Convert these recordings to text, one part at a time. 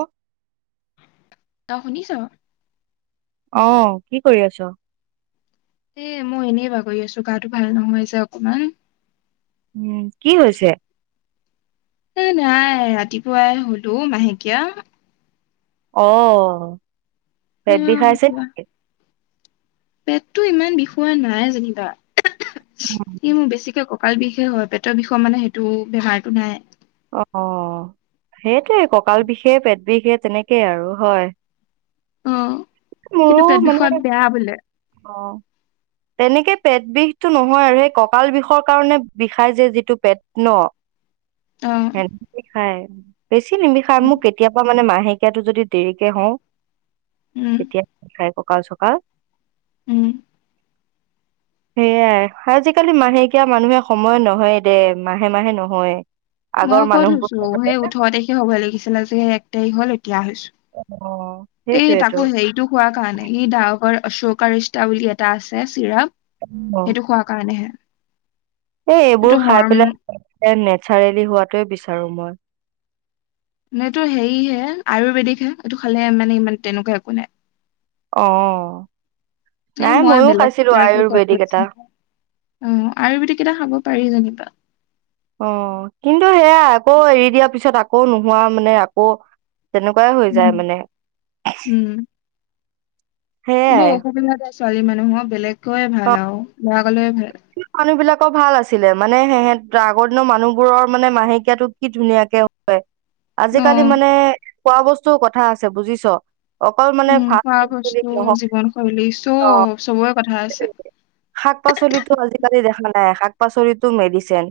অ'। তই শুনিছ'? অ', কি কৰি আছ'? এ মই এনেই বাগৰি আছোঁ, গাটো ভাল নহয় যে অকমান। উম, কি হৈছে? এ নাই ৰাতিপুৱাই হ'ল অ', মাহেকীয়া। অ', পেট সেয়া বিষাই আছে এতিয়া নেকি? পেটটো ইমান বিষোৱা নাই যেনিবা ই মোক বেছিকে ক কঁকাল বিষে হয় পেটৰ বিষৰ মানে সেইটো বেহাৰটো নাই। অ', সেইটোৱে কঁকাল বিষে পেট বিষে তেনেকেই আৰু হয়। অ কিন্তু মোৰো পেট বিষোৱা মানে বেয়া বোলে অ তেনেকে পেট বিষটো নহয় আৰু সেই ককাল বিষৰ কাৰণে বিষাই যে যিটো পেট ন অ খাই বেছি নিবি খায় উম মোক কেতিয়াবা মানে মাহে মাহেকিয়া যদি দেৰিকে হওঁ উম তেতিয়া খাই কঁকাল চকাল উম। [unintelligible] সেয়াই আজিকালি মাহেকীয়া মানুহে সময় নহয় দে মাহে মাহে নহয় মই আগৰ ক' থৈছো মানুহবোৰ সেই ওঠৰ তাৰিখে হ'বই লাগিছিল আ সেই এক তাৰিখ হ'ল দা অ', হৈছো এই সেইটোৱেতো। তাকো হৈছে এইটো খোৱা কাৰণে ই ডাহকৰৰ চৌকাৰ ষ্টা বুলি এটা আছে চিৰাপ অ', সেইটো খোৱা কাৰণেহে এই এইবোৰ এইটো খাই হৰম পেলাই নেচাৰেলি হোৱাটোৱে বিচাৰো মই ম এইটো হেৰিহে আয়ুৰ্বেদিক হে। এইটো খালে মানে ইমান তেনেকুৱা একো নাই অ নাই [unintelligible] ময়ো খাইছিলো কেইটা খাব আয়ুৰ্বেদিক এটা। পাৰি জানো [unintelligible] অ কিন্তু সেয়া আকৌ এৰি দিয়াৰ পিছত আকৌ নোহোৱা মানে আকৌ। তেনেকুৱাই হৈ উম যায় মানে বৌ সেয়াই অসুবিধা যে ছোৱালী মানুহৰ বেলেগকৈয়ে অ', ভাল আৰু ল'ৰা সকলৰে ভাল মানুহ বিলাক ক ভাল আছিলে মানে সেহত আগৰ দিনৰ মানুহবোৰৰ মানে মাহেকীয়াাতটো কি ধুনীয়াকে হয় অ আজিকালি মানে খোৱা বস্তু কথা আছে বুজিছ অকল মানে উম ফাষ্ট খোৱা ফুড বুলি বস্তু নহয় জীৱন শৈলী চব চবৰে কথা অ', আছে শাক পাচলিতো আ আজিকালি দেখা নাই শাক পাচলিটো মেডিচেন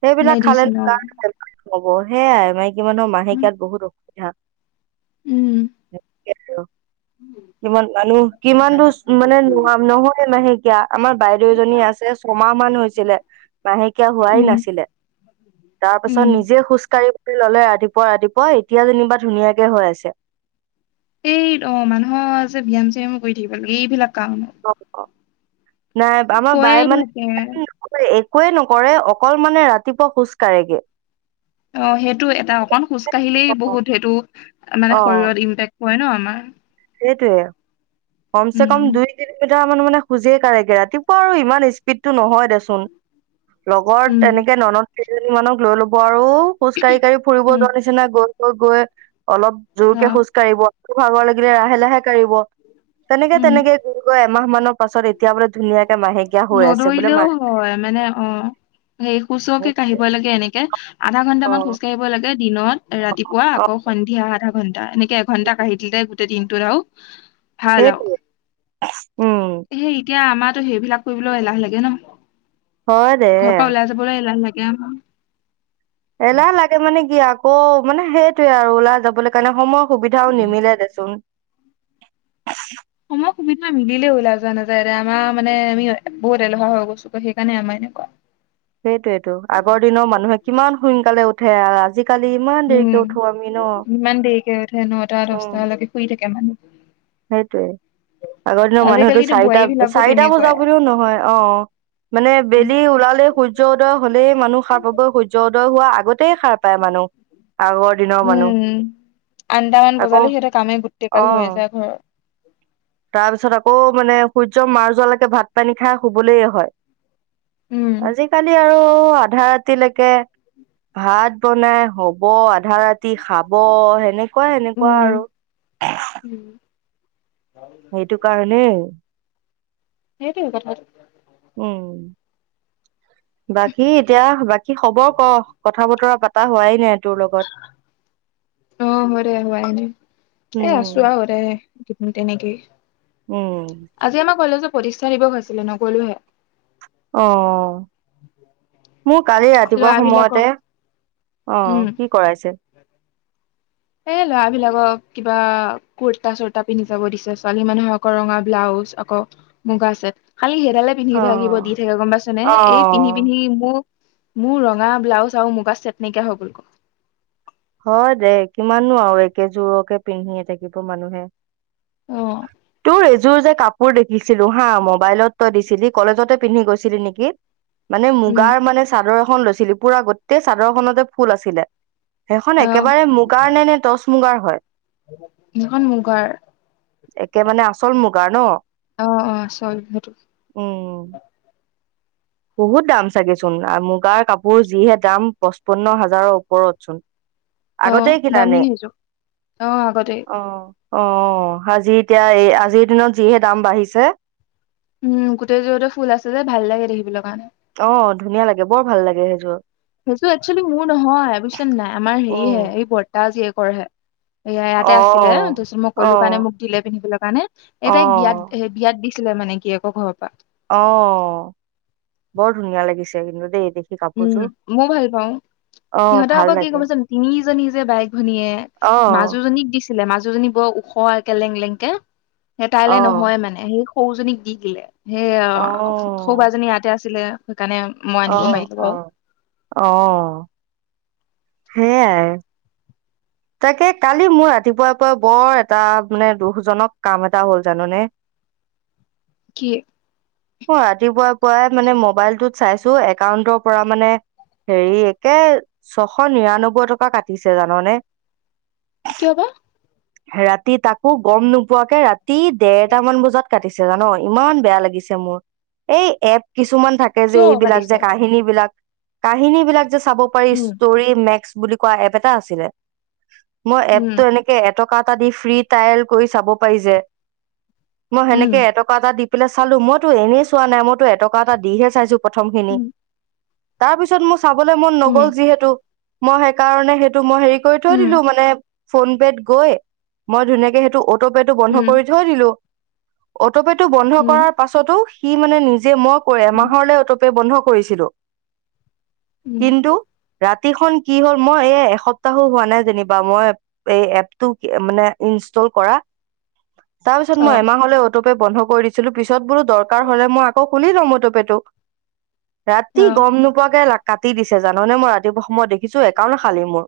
সেইবিলাক খালে মেডিচিন অ ব হেয়াই মাইকী মানুহৰ উম মাহেকীয়াত বহুত অসুবিধা [unintelligible] উম কিমান মানুহ কিমান দ মানে নোৱাৰ নহয় মাহেকীয়া আমাৰ বাইদেউ এজনী আছে। ছমাহ মান হৈছিলে মাহেকীয়া হোৱাই উম নাছিলে তাৰ উম পিছত নিজে খোজ কাঢ়ি ললে ৰাতিপুৱা ৰাতিপুৱা এতিয়া যেনিবা ধুনীয়াকে হৈ আছে এই অ মানুহৰ যে ব্যায়াম চায়ামো কৰি থাকিব লাগে এইবিলাক কাৰণত অ নাই আমাৰ কৈয়ে বায়ে থাকে মানেক একোৱে নকৰে অকল মানে ৰাতিপুৱা খোজ কঢ়েগে অ সেইটো এটা অকন খোজ কাঢ়িলেই অ বহুত সেইটো মানে শৰীৰত ইম্পেক্ ক ন আমাৰ সেইটোৱে কমছে কম উম দুই কিলোমিটাৰ মান মানে খোজে কগে ৰাতিপুৱা আৰু ইমান স্পীডতটো নহয় দেচোন লগত উম এনেকে ননদ কেইজনী মানক লৈ ল'ব আৰু খোজ কঢ়ি কঢ়ি ফুৰিব উম যোৱাৰ নিচিনা গৈ গৈ অলপ অ জোৰকে খোজ কাঢ়িব ভাগৰ লাগিলে লাহে লাহে কাঢ়িব তেনেকে উম তেনেকে গুৰিগৈ এমাহ মানৰ পাছত এতিয়া বোলে ধুনীয়াকে মাহেকীয়া হৈ আছে বোলে নদৌৰিলেও মাহ হয় মানে অ সেই সুচকে কাঢ়িবই লাগে এনেকে আধা ঘন্টা অ মান খোজকাঢ়িব লাগে দিনত ৰাতিপুৱা অ আকৌ সন্ধিয়া আধা ঘণ্টা। ঘন্টা এনেকে এঘন্টা কঢি দিল দে গোটেই দিনটোত আৰু ভাল অ সেইটোৱে উম সেই এতিয়া আমাৰ সেইবিলাক কৰিবলৈ এলাহ লাগে ন। হয় দে ঘৰৰ পৰা ওলাই যাবলৈ এলাহ লাগে এম এলাহ লাগে মানে কি আকৌ মানে সেইটোয়ে আৰু ওলাই যাবলৈ কাৰণে সময় সুবিধাও নিমিলে দেচোন [unintelligible] [unintelligible] মিলিলেও ওলাই যোৱা নাযায় দে আমাৰ মানে আমি বহুত এলেহুৱা হৈ গৈছোগৈ সেইকাৰণে আমাৰ এনেকুৱা। সেইটোয়েইটো আগৰ দিনৰ মানুহে কিমান সোনকালে উঠে আৰু আজি কালি ইমান উম দেৰিকৈ উঠোঁ আমি ন? ইমান দেৰিকে উঠে নটা উম। দহটালৈকে শুই থাকে মানুহ সেইটোয়েই, আগৰ দিনৰ মানুহেটো আজিকালিতো বোৱাৰী চাৰিটা- বিলাকো চাৰিটা বজা তেনেকুৱাই বুলিও নহয় অ' মানে বেলি ওলালে, সূৰ্য উদয় হলেই মানুহ সাৰ পাবই, সূৰ্য উদয় হোৱা আগত তেই সাৰ পায় মানুহ আগৰ দিনৰ মানুহ উম আঠটামান আকৌ বজালে সিহঁতে কামেই গোটেই গাল হৈ যায় ঘৰৰ। তাৰ পিছত আকৌ মানে সূৰ্য মাৰ যোৱালৈকে ভাত পানী খাই শুবলৈ হয়। উম আজি কালি আৰু আধা ৰাতিলৈকে ভাত বনাই হ'ব। আধা ৰাতি খাব, এনেকুৱা এনেকুৱা উম আৰু উম, সেইটো কাৰণেই সেইটোৱেই কথাটো। উম বাকী এতিয়া বাকী খবৰ ক। কথা বতৰা পতা হোৱাই সেই তোৰ লগত। অ' হয় দে হোৱাই নাই এই আছো উম আৰু দে তেনেকেই উম। আজি আমাৰ কলেজৰ প্ৰতিষ্ঠা দিৱস আছিলে নগলোহে। অ', মোৰ কালি ৰাতিপুৱা সময়তে লৰাবিলাকক উম অ' কি কৰাইছিল? এ ল'ৰা বিলাকক কিবা কুুৰ্তা চুৰ্তা পিন্ধি যাব দিছে, ছোৱালী মানুহক ৰঙা ব্লাউজ আকৌ, মুগা ছেট। খালি সেইডালে পিন্ধি অ থাকিব দি থাকে গম পাইছ নে? অ এই পিন্ধি পিন্ধি মোক মোৰ ৰঙা ব্লাউজ আৰু মুগা ছেট নাইকিয়া হৈ গ'লগৈ। হয় দে, কিমাননু আৰু একেযোৰকে পিন্ধিয়ে থাকিব মানুহে? উম তোৰ এযোৰ যে কাপোৰ দেখিছিলো হা, মোবাইলত তই দিছিলি। কলেজতে পিন্ধি গৈছিলি নেকি? মানে মুগাৰ মানে চাদৰ এখন লৈছিলি, পুৰা গোটেই চাদৰখনতে ফুল আছিলে। সেইখন অ একেবাৰে মুগাৰ নে, নে টচ মুগাৰ হয়? সেইখন মুগাৰ একে মানে আচল মুগাৰ ন? অ অ চৰি সেইটো উম। বহুত দাম চাগেচোন মুগাৰ কাপোৰ যিহে দাম পঁচপন্ন হাজাৰৰ ওপৰত চোন। অ আগতেই কিনা দামী নি? সেইযোৰ অ আগতে অ'। অ'। আজি এতিয়া এই আজিৰ দিনত যিহে দাম বাঢ়িছে। উম গোটেই যোৰতে ফুল আছে যে, ভাল লাগে দেখিবলৈ কাৰণে। অ' ধুনীয়া লাগে, বৰ ভাল লাগে সেইযোৰ। সেইযোৰ একচোৱেলি মোৰ নহয় বুজিছ নে নাই? আমাৰ উম হেৰিহে এই বৰতা জীয়েকৰ হে। এয়া ইয়াতে অ আছিলে, তাৰপিছত মই অ ক'লো কাৰণে মোক দিলে পিন্ধিবলৈ কাৰণে, এই অ তাইক বিয়াত হে বিয়াত দিছ আছিলে মানে গিৰিয়েকৰ ঘৰত। অ', বৰ ধুনীয়া লাগিছে কিন্তু দেই। দেখি উম। কাপোৰযোৰ মইও ভাল পাওঁ। অ সিহঁতে ভাল আকৌ কি লাগে গম পাইছ নে? তিনিজনী যে বাইক ভনীয়েক। অ মাজুজনীক দিছিলে মাজুজনী বৰ ওখ ওখ একে লেং লেংকে সেই অ তাইলৈ নহয় মানে সেই সৰুজনীক দি দিলে। সেইয়া অ সৰু বাজনি ইয়াতে আছিলে সেইকাৰণে মই অ আনিব পাৰিলো। বাৰু অ' অ' হেয়াই। তাকে, কালি মোৰ ৰাতিপুৱাৰ পৰাই বৰ এটা মানে দুখজনক কাম এটা হ'ল, জান নে? কি? মই ৰাতিপুৱাৰ পৰাই মানে মবাইলটোত চাইছো একাউণ্টৰ পৰা মানে হেৰি, একে ছয়শ নিৰান্নব্বৈ টকা কাটিছে। জাননে? কিয় বা ৰাতি তাকো গম নোপোৱাকে ৰাতি দেৰটামান বজাত কাটিছে জান ইমান বেয়া লাগি মোৰ এই এপ কিছুমান থাকে যে কিয় এইবিলাক পাতিছে যে কাহিনী বিলাক কাহিনী বিলাক যে চাব পাৰি যে উম ষ্টৰি নেক্সট বুলি কোৱা এপ এটা আছিলে মই এপ টো উম এনেকে এটকা এটা দি ফি টাইল কৰি চাব পাৰি যে মই উম সেনেকে এটকা এটা দি পেলাই চালো মইতো এনেই চোৱা নাই মইতো এটকা এটা দিহে চাইছো প্ৰথম খিনি উম তাৰ পিছত মোৰ চাবলৈ মন নগ'ল উম যিহেতু মই সেইকাৰণে সেইটো মই হেৰি কৰি থৈ দিলো উম মানে ফোন পে'ত গৈ মই ধুনীয়াকে সেইটো অটোপে'টো বন্ধ উম কৰি থৈ দিলো অটোপে'টো বন্ধ উম কৰাৰ পাছতো সি মানে নিজে মই কৈ উম এমাহৰলৈ অটোপে বন্ধ কৰিছিলো উম কিন্তু ৰাতিখন কি হ'ল মই এ এসপ্তাহো হোৱা নাই পালে যেনিবা মই এই এপটো মানে ইনষ্টল কৰা তাৰ পিছত অ মই এমাহলৈ অটোপে বন্ধ কৰি দিছিলো পিছত বোলো দৰকাৰ হলে মই আকৌ শুনি লওঁ অটোপে টো ৰাতি অ গম নোপোৱাকে কাটি দিছে জাননে মই ৰাতিপুৱা সময়ত দেখিছো একাউন খালী মোৰ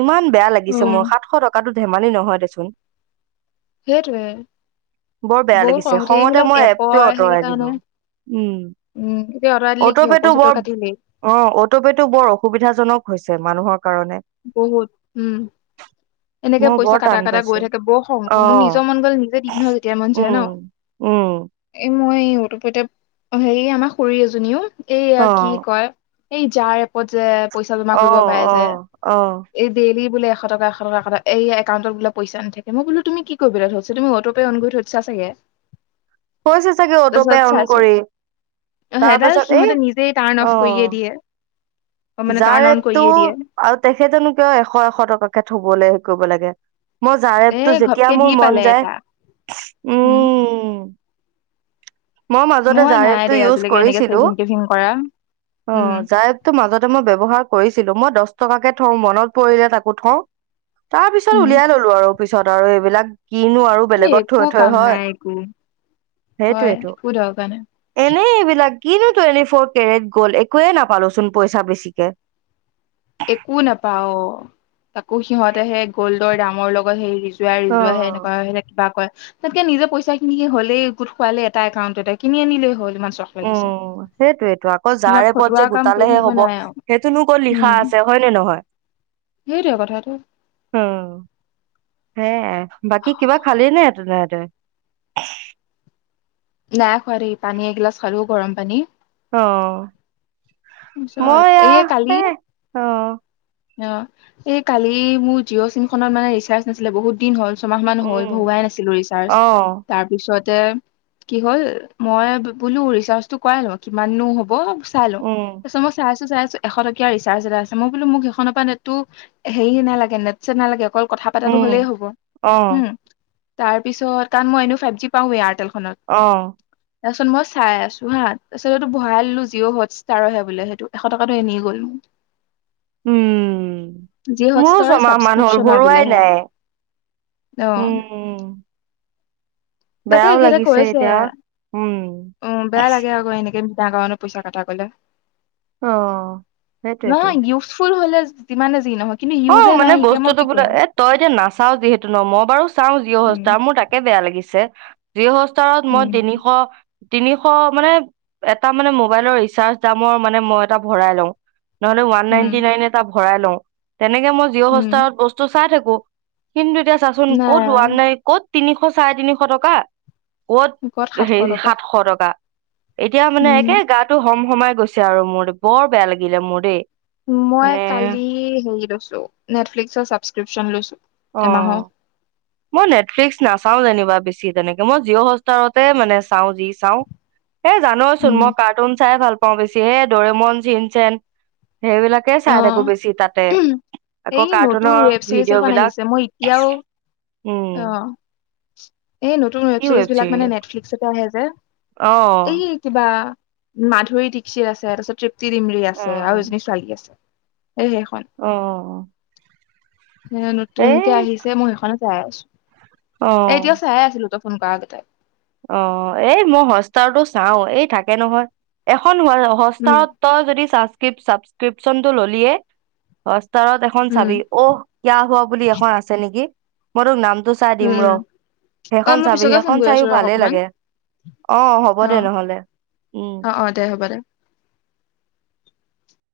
ইমান বেয়া লাগিছে উম মোৰ সাতশ টকাটো ধেমালি নহয় দেচোন সেইটোৱেই বৰ তো বেয়া বহুত লাগিছে খং উঠে খঙতে এইবিলাক মই এপটোৱে এপৰ আঁতৰাই সেইকাৰণে দিলো উম উম এতিয়া অৰ্ডাৰ দিলে কি হ'ল অটোপে'টো পইচাটো বৰ কাটিলেই অ' অটোপে' টো বৰ অসুবিধাজনক হৈছে মানুহৰ কাৰণে বহুত উম এনেকে মই পইচা বৰ কাটা টান কাটা গৈ পাইছো থাকে বৰ খং উঠে অ মোৰ নিজৰ মন গ'ল নিজে দিম নহয় যেতিয়া মন যায় উম ন উম এ মই অটপেতে হেৰি আমাৰ খুৰ এজনীও এইয়া অ কি কয় এই যাৰ এপত যে পইচা জমা অ কৰিব পাৰে অ যে অ এই ডেইলি বোলে এশ ট এশ টকা এ এই একাউটত বোলে পইচা নাথাকে মই বোল তুমি কি কৰিবলেৰিছ তুমি অ'টপে অ'ন কৰি ঠৈছে চাগে হৈছে চাগে অটোপে তাৰপিছত অন চাইছো কৰি তাৰ সেইডাল পাছত এই সিহঁতে ' নিজেই টাৰ্ণ অফ কৰিয়ে দিয়ে অ মানে যাৰ টাৰ্ণ অন এপটো কৰিয়ে দিয়ে আৰু তেখেতেনো কিয় এশ এশ টকাকে থবলৈ হেৰি কৰিব লাগে মই এ জানতো যেতিয়া ঘপকে দি মোৰ পালে মন এটা যায় উম মই মাজতে নাই যাৰএপটো দেই ইউজ আজিলৈকে এনেকে কৰিছিলো চেভিং টেভিং কৰা উম অ' যাৰএপটো মাজত ব্যৱহাৰ কৰিছিলো মই দহ টকাকে থওঁ মনত পৰিলে তাকো থওঁ তাৰ পিছত উম, উলিয়াই ললো আৰু পিছত আৰু এইবিলাক কিনো আৰু এই বেলেগত একো থৈ থৈ কাম হয় নাই একো হয় সেইটোয়েইটো একো দৰকাৰ নাই এনেই এইবিলাক কিনো টুৱেণ্টি ফ'ৰ কেৰেট গ'ল একোৱে নাপালোচোন পইচা বেছিকে একো নাপাও তাকো সিহঁতে সে গ'ল্ডৰ দামৰ লগত হেৰি যাই ৰি যোৱা অ সেনেকুৱা সে কিবা কয় তাতকে নিজে পইচাখিনি হলেই গোট খোৱালে এটা একাউণ্টতে কিনি আনিলেই হ'ল মানে উম সেইটোয়েটো আকৌ যাৰে পথ ফটোৱা যে কাম কৰি গোটালেহে থাকিব হব নাই আৰু সেইটোনো কত লিখা উম আছে হয় নে নহয় সেইটোৱে কথাটো এ বাকী কিবা খালি নে তেহতে নাই খোৱো দেই পানী এগিলাছ খালো গৰম পানী অ' তাৰপিছত মই এই অ' কালি হে অ' অ' এই কালি মোৰ জিঅ' চিম খত মানে ৰিচাৰ্জ নাছিলে বহুত দিন হ'ল ছমাহ মান হ'ল উম ভহুৱাই নাছিলো ৰিচাৰ্জ অ তাৰ পিছত'- কি হ'ল মই বোলো ৰিচাজটো কৰাই লওঁ কিমাননো হ'ব উম ই চ এশ ৰিচাৰ্জ এটা আছে মই বোলো মোক সখনৰ পৰা নেটো হেৰি নাগে নেট ন অঁ কথা পাতাটো উম হ'লে হ'ব। অ তাত মই এনেও ফাইভ জি পাওঁ এয়াৰটেল। আহ তাৰপাছত মই চাই আছো হা ত আছতো ভৰাই ললো জিঅ' হটষ্টাৰৰহে। বোলে সেইটো এশ টকাতটো এনিয়ে গ'ল। জিঅ' উম। মোৰো হটষ্টাৰৰ ছমাহ মান হ'ল ছাবস্ক্ৰিপশ্যনৰ বোলে ভৰুৱাই নাই সেয়া অ' উম। তাকে বেয়াও এইখেইতে কৈ লাগিছে আছে এতিয়া উম উ বেয়া লাগে আকৌ এনেকে। [unintelligible] পইচা কটা গ'লে অ সেইটোয়েতো নাহয় ইউজফুল হ'লে। যিমানে যি নহয় কিন্তু অ ইউজে। মানে নাই এতিয়া মই বস্তুতো কি বোলে কৰিম এ তই এতিয়া নাচাও যিহেতু ন মই বাৰু চাও উম জিঅহটষ্টাৰৰ মোৰ তাকে বেয়া লাগিছে। যিঅহটষ্টাৰত মই উম তিনিশ। তিনিশ মানে এটা মানে মোবাইলৰ ৰিচাৰ্জ দামৰ মানে মই এটা ভৰাই লওঁ। নহলে ওৱান নাইনটি উম নাইন এটা ভৰাই লওঁ তেনেকে মই জিঅ' উম হটষ্টাৰত বস্তু চাই থাকো। কিন্তু এতিয়া চাচোন ক'ত নাই ওৱান নাই ক'ত তিনিশ চাৰে তিনিশ টকা। গত ক'ত সাতশ হে টকা সাতশ টকা। এতিয়া মানে উম একে গাটো হম হমাই গৈছে আৰু মোৰ বৰ বেয়া লাগিলে মোৰ দেই। মই মানে কালি [unintelligible] নেটফ্লিকচৰ চাবচকিউচন লৈছো। অ এমাহৰ মই নেটফ্লিক্স নাচাওঁ যেনিবা বেছি তেনেকে মই জিঅ হষ্টাৰতে মানে চাওঁ যি চাওঁ। এ জানোচোন উম মই কাৰ্টুন চাই ভাল পাওঁ বেছি হ দৰেমন চিন চেন। সেইবিলাকে অ চাই থাকো বেছি তাতে আকৌ এই নতুন কাৰ্টুনৰ ৱেব ছিৰিজ ভিডিঅ' বিলাক। উম আহ এই নতুন ৱেব চিৰিজ বিলাক মানে নেটফ্লিক্সতে আহে যে অ এই কিবা। মাধুৰী দীক্ষিত আছে তাৰপিছত তৃপ্তি ডিমলি অ আছে আৰু এজনী ছোৱালী আছে। সেই সেইখন অ', অ', অ। এ নতুনকে আহিছে মই সেইখনো চাই আছো। অ এতিয়াও চাই আছিলো। তই ফোন কৰা আগতে অ এই মই হটষ্টাৰটো চাও এই থাকে নহয় এখন। উম হটষ্টাৰত তই যদি চাবস্ক্ৰিপচনতো ল'লিয়ে তত এখন উম চাবি অহ কিয়া হোৱা বুলি এখন আছে নেকি মই তোক নাম চাই উম দিম ৰ উম অ সেইখন মই চাবি পিছকে ফোন সেইখন কৰি আছো চাইও। ৰ ল অকমান অ হ'ব অ দে নহ'লে উম। অ অ দে হ'ব দে